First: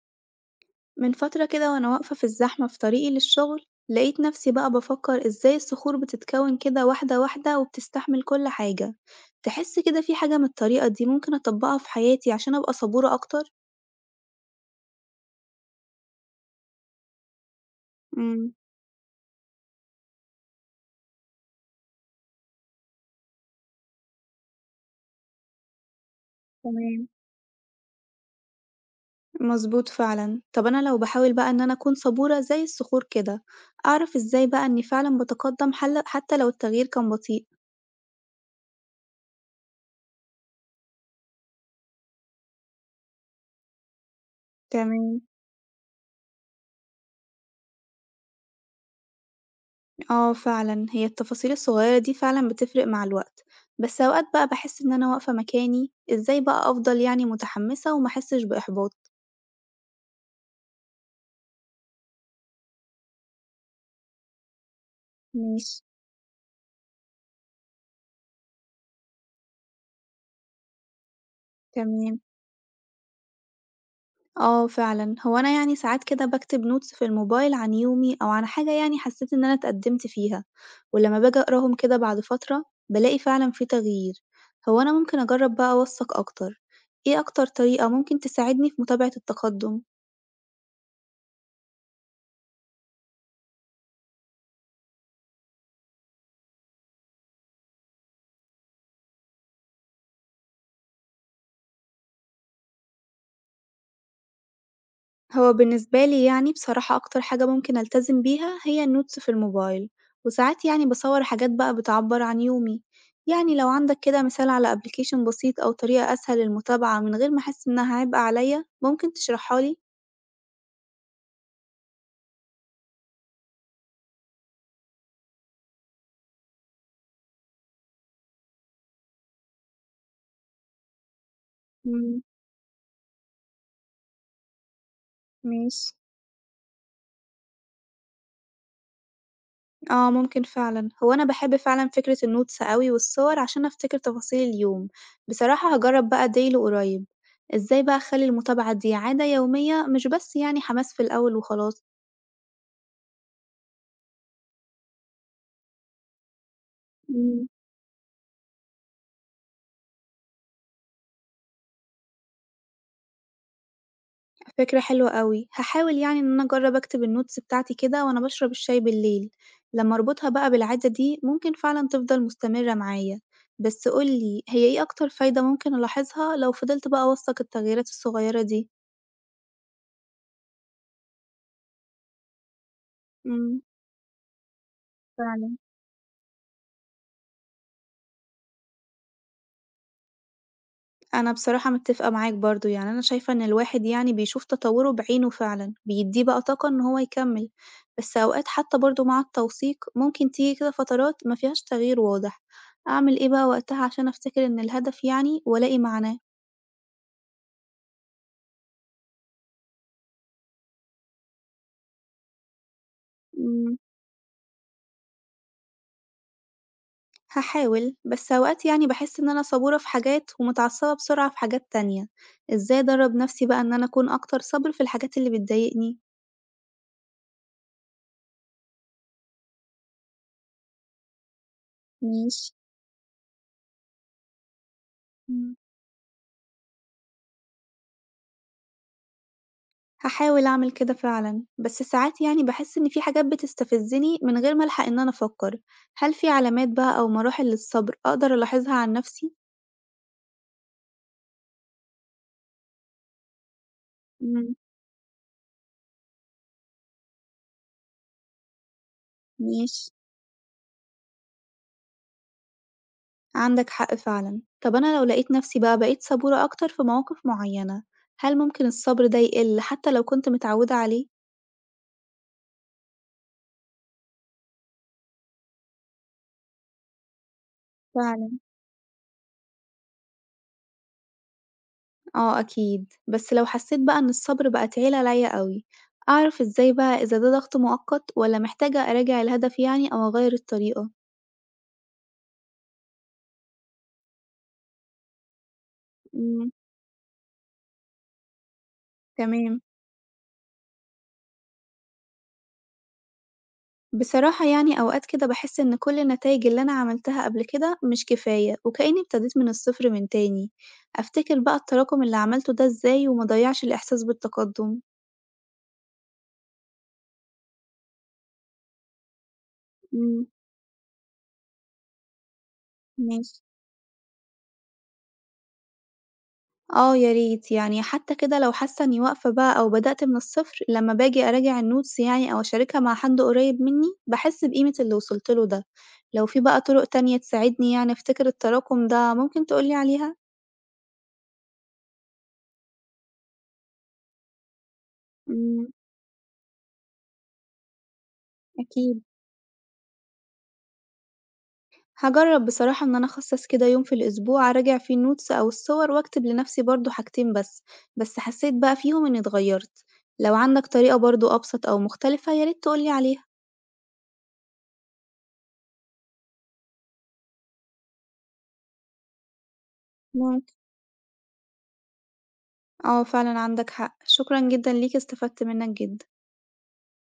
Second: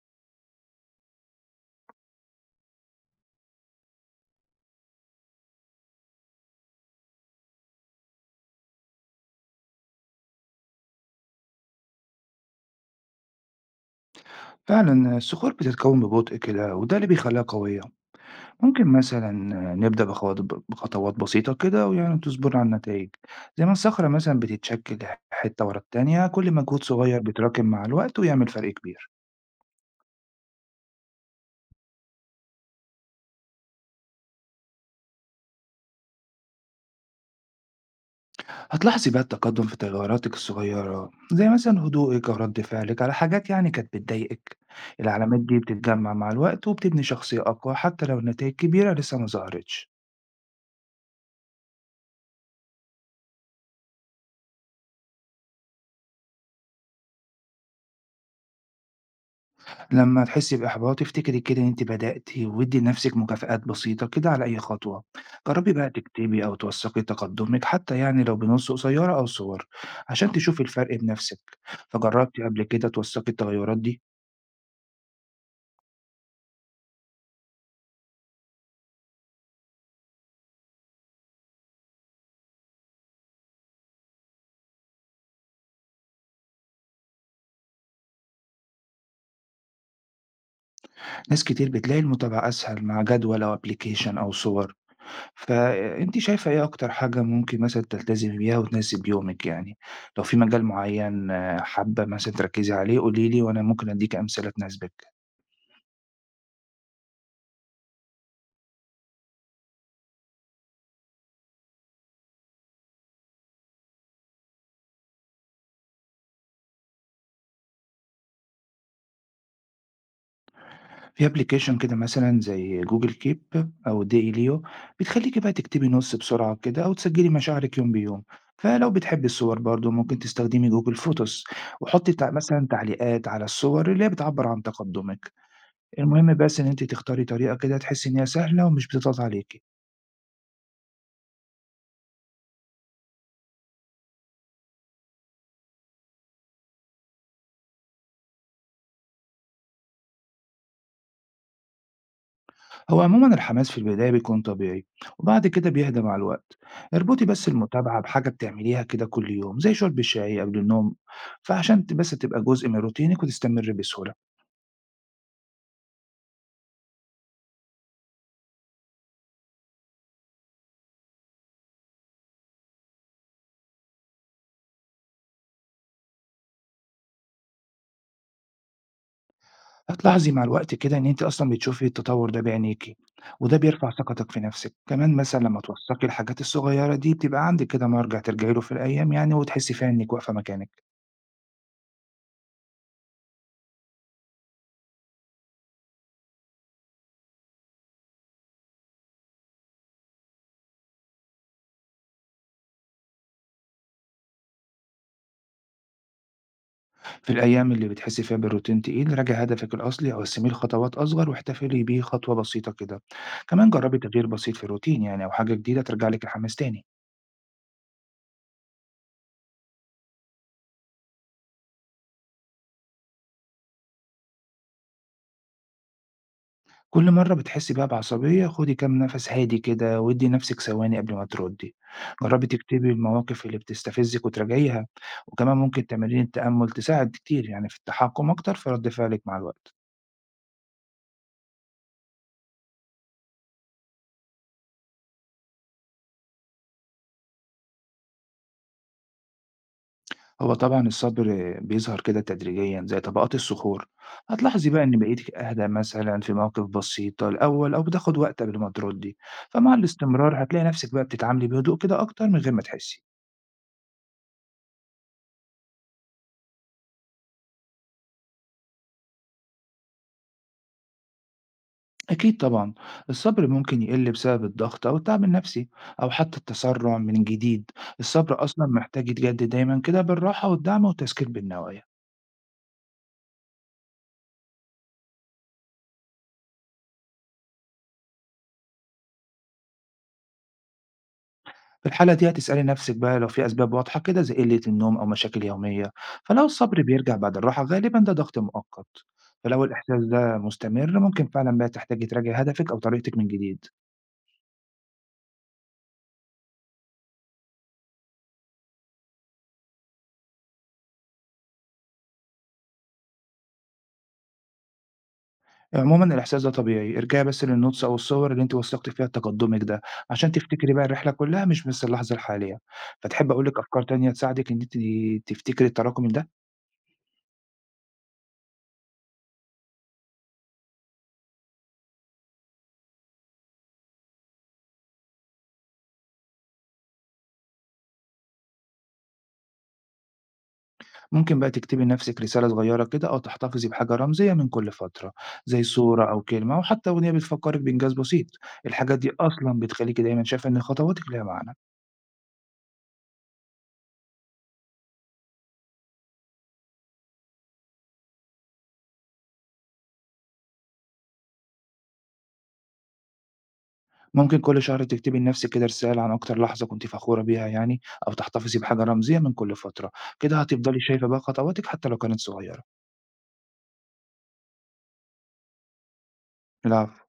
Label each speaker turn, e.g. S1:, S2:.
S1: من فترة كده وأنا واقفة في الزحمة في طريقي للشغل لقيت نفسي بقى بفكر إزاي الصخور بتتكون كده واحدة واحدة وبتستحمل كل حاجة. تحس كده في حاجة من الطريقة دي ممكن أطبقها في حياتي عشان أبقى صبورة أكتر؟
S2: فعلا الصخور بتتكون ببطء كده وده اللي بيخليها قوية.
S1: مم.
S2: ممكن مثلا نبدأ بخوات- بخطوات بسيطة كده ويعني تصبر على النتائج، زي ما الصخرة مثلا بتتشكل حتة ورا التانية، كل مجهود
S1: تمام،
S2: صغير بيتراكم مع الوقت ويعمل فرق كبير.
S1: مظبوط فعلا. طب أنا لو بحاول بقى إن أنا أكون صبورة زي الصخور كده، أعرف إزاي بقى إني فعلا بتقدم حل حتى لو التغيير كان بطيء؟
S2: هتلاحظي بقى التقدم في تغيراتك الصغيرة، زي مثلا هدوءك أو رد فعلك على حاجات يعني كانت بتضايقك.
S1: تمام.
S2: العلامات دي بتتجمع مع الوقت وبتبني شخصية أقوى حتى لو النتائج كبيرة لسه ما ظهرتش.
S1: آه فعلًا، هي التفاصيل الصغيرة دي فعلًا بتفرق مع الوقت، بس أوقات بقى باحس إن أنا واقفة مكاني، إزاي بقى أفضل يعني متحمسة وما أحسش بإحباط؟
S2: لما تحسي بإحباط افتكري كده إن أنت بدأتِ، وادّي لنفسِك مكافآت بسيطة كده على أي خطوة، جرّبي
S1: ماشي،
S2: بقى تكتبي أو توثقي تقدمِك حتى يعني لو بنُص قصيرة أو صور، عشان تشوفي الفرق بنفسِك.
S1: تمام،
S2: فجرّبتِ قبل كده توثقي التغيرات دي؟
S1: آه فعلًا، هو أنا يعني ساعات كده باكتب notes في الموبايل عن يومي أو عن حاجة يعني حسيت إن أنا اتقدمت فيها، ولما باجي أقراهم كده بعد فترة بالاقي فعلًا في تغيير، هو أنا ممكن أجرب بقى أوثق أكتر، إيه أكتر طريقة ممكن تساعدني في متابعة التقدم؟
S2: ناس كتير بتلاقي المتابعة أسهل مع جدول أو application أو صور، فأنتِ شايفة إيه أكتر حاجة ممكن مثلًا تلتزمي بيها وتناسب يومِك يعني؟ لو في مجال معيّن آه، حابة مثلًا تركّزي عليه قولي لي وأنا ممكن أدّيكِ أمثلة تناسبِك.
S1: هو بالنسبة لي يعني بصراحة أكتر حاجة ممكن ألتزم بيها هي النوتس في الموبايل، وساعات يعني باصور حاجات بقى بتعبر عن يومي، يعني لو عندك كده مثال على أبلكيشن بسيط أو طريقة أسهل للمتابعة من غير ما أحس إنها عبء عليا ممكن تشرحها لي؟
S2: في أبلكيشن كده مثلًا زي Google Keep أو Dailyo، بتخلّيكِ بقى تكتبي نُص بسرعة كده أو تسجّلي مشاعرِك يوم بيوم، فلو بتحبي الصور برضه ممكن تستخدمي Google Photos وحُطّي
S1: امم،
S2: تع مثلًا تعليقات على الصور اللي هي بتعبّر عن تقدُّمِك.
S1: ماشي.
S2: المهم بس إن أنتِ تختاري طريقة كده تحسّي إن هي سهلة ومش بتضغط عليكِ.
S1: اه، ممكن فعلا، هو أنا بحب فعلا فكرة النوتس أوي والصور عشان أفتكر تفاصيل اليوم، بصراحة هجرب بقى ديلي قريب، ازاي بقى أخلي المتابعة دي عادة يومية مش بس يعني حماس في الأول وخلاص؟
S2: هو عمومًا الحماس في البداية بيكون طبيعي وبعد كده بيهدى مع الوقت، اربطي بس
S1: مم.
S2: المتابعة بحاجة بتعمليها كده كل يوم زي شُرب الشاي قبل النوم، فعشان بس تبقى جزء من روتينِك وتستمرّي بسهولة.
S1: فكرة حلوة أوي، هاحاول يعني إن أنا أجرّب أكتب الnotes بتاعتي كده وأنا باشرب الشاي بالليل، لمّا أربطها بقى بالعادة دي ممكن فعلًا تفضل مستمرة معايا، بس قُل لي هي إيه أكتر فايدة ممكن ألاحظها لو فضلت بقى أوثّق التغييرات الصغيرة دي؟
S2: هتلاحظي مع الوقت كده إن أنتِ أصلًا بتشوفي التطور ده بعينيكِ، وده
S1: إمم،
S2: بيرفع ثقتِك في نفسِك، كمان مثلًا
S1: فعلًا.
S2: لمّا توثقي الحاجات الصغيرة دي بتبقى عندِك كده مرجع ترجعي له في الأيام يعني وتحسي فيها إنِك واقفة مكانِك.
S1: أنا بصراحة متفقة معاك برضه، يعني أنا شايفة إن الواحد يعني بيشوف تطوّره بعينه فعلًا، بيدّيه بقى طاقة إن هو يكمّل، بس أوقات حتى برضه مع التوثيق ممكن تيجي كده فترات ما فيهاش تغيير واضح، أعمل إيه بقى وقتها عشان أفتكر إن الهدف يعني وألاقي معناه؟
S2: في الأيام اللي بتحسي فيها بالروتين تقيل راجعي هدفِك الأصلي أو قسميه لخطوات أصغر واحتفلي بيه خطوة بسيطة كده، كمان
S1: إمم،
S2: جربي تغيير بسيط في الروتين يعني أو حاجة جديدة ترجع لِك الحماس تاني.
S1: هاحاول، بس أوقات يعني باحس إن أنا صبورة في حاجات ومتعصبة بسرعة في حاجات تانية، إزاي أدرّب نفسي بقى إن أنا أكون أكتر صبر في الحاجات اللي بتضايقني؟
S2: كل مرة بتحسي بقى بعصبية خدي كام نفس هادي كده وادي نفسك ثواني قبل ما تردي،
S1: ماشي،
S2: جربي تكتبي المواقف اللي بتستفزك وتراجعيها،
S1: إمم.
S2: وكمان ممكن تمارين التأمل تساعد كتير يعني في التحكم أكتر في رد فعلك مع الوقت.
S1: هاحاول أعمل كده فعلًا، بس ساعات يعني باحس إن في حاجات بتستفزني من غير ما ألحق إن أنا أفكر، هل في علامات بقى أو مراحل للصبر أقدر ألاحظها عن نفسي؟
S2: هو طبعا الصبر بيظهر كده تدريجيا زي طبقات الصخور،
S1: إمم،
S2: هتلاحظي بقى إن بقيتك أهدى مثلا في مواقف بسيطة الأول أو بتاخد وقت قبل ما تردي، فمع
S1: ماشي،
S2: الاستمرار هتلاقي نفسك بقى بتتعاملي بهدوء كده أكتر من غير ما تحسي.
S1: عندك حق فعلًا. طب أنا لو لقيت نفسي بقى بقيت صبورة أكتر في مواقف معينة، هل ممكن الصبر ده يقل حتى لو كنت متعودة عليه؟
S2: أكيد طبعًا، الصبر ممكن يقل بسبب الضغط أو التعب النفسي أو حتى التسرع من جديد،
S1: فعلًا،
S2: الصبر أصلًا محتاج يتجدد دايمًا كده بالراحة والدعم والتذكير بالنوايا.
S1: آه أكيد، بس لو حسيت بقى إن الصبر بقى تقيل عليَّ أوي، أعرف إزاي بقى إذا ده ضغط مؤقت والّا محتاجة أراجع الهدف يعني أو أغير الطريقة؟
S2: في الحالة دي هتسألي نفسِك بقى لو في أسباب واضحة كده زي قلة النوم أو مشاكل يومية، فلو
S1: إمم،
S2: الصبر بيرجع بعد الراحة غالبًا ده ضغط مؤقت،
S1: تمام.
S2: فلو الإحساس ده مستمر ممكن فعلًا بقى تحتاجي تراجعي هدفِك أو طريقتِك من جديد.
S1: بصراحة يعني أوقات كده باحس إن كل النتايج اللي أنا عملتها قبل كده مش كفاية وكأني ابتديت من الصفر من تاني، أفتكر بقى التراكم اللي عملته ده إزاي وما أضيّعش الإحساس بالتقدم؟
S2: عمومًا الإحساس ده طبيعي، ارجعي بس للnotes أو الصور اللي أنتِ وثّقتِ فيها تقدُّمِك ده،
S1: إمم،
S2: عشان تفتكري بقى الرحلة كلّها مش بس اللحظة الحالية. فتحبّي
S1: ماشي.
S2: أقول لِك أفكار تانية تساعدِك إن أنتِ تفتكري التراكم ده؟
S1: آه يا ريت، يعني حتى كده لو حاسة إني واقفة بقى أو بدأت من الصفر لمّا باجي أراجع الnotes يعني أو أشاركها مع حد قريب مني، باحس بقيمة اللي وصلت له ده. لو في بقى طرق تانية تساعدني يعني أفتكر التراكم ده ممكن تقول لي عليها؟
S2: ممكن بقى تكتبي لنَفْسِك رسالة صغيّرة كده أو تحتفظي بحاجة رمزية من كل فترة، زي
S1: إمم،
S2: صورة أو كلمة أو حتى أغنية بتفكّرِك بإنجاز بسيط، الحاجات
S1: أكيد.
S2: دي أصلًا بتخلّيكِ دايمًا شايفة إن خطواتِك ليها معنى.
S1: هاجرّب بصراحة إن أنا أخصّص كده يوم في الأسبوع أراجع فيه الnotes أو الصور وأكتب لنفْسي برضه حاجتين بس، بس حسّيت بقى فيهم إنّي اتغيّرت، لو عندك طريقة برضه أبسط أو مختلفة يا ريت تقول لي عليها.
S2: ممكن كل شهر تكتبي لنَفْسِك كده رسالة عن أكتر لحظة كنتِ فخورة بيها يعني أو تحتفظي بحاجة رمزية من كل فترة، كده
S1: ممكن،
S2: هتفضلي شايفة بقى خطواتِك حتى لو كانت صغيّرة.
S1: آه فعلًا عندك حق، شكرًا جدًا ليك استفدت منّك جدًا.
S2: العفو.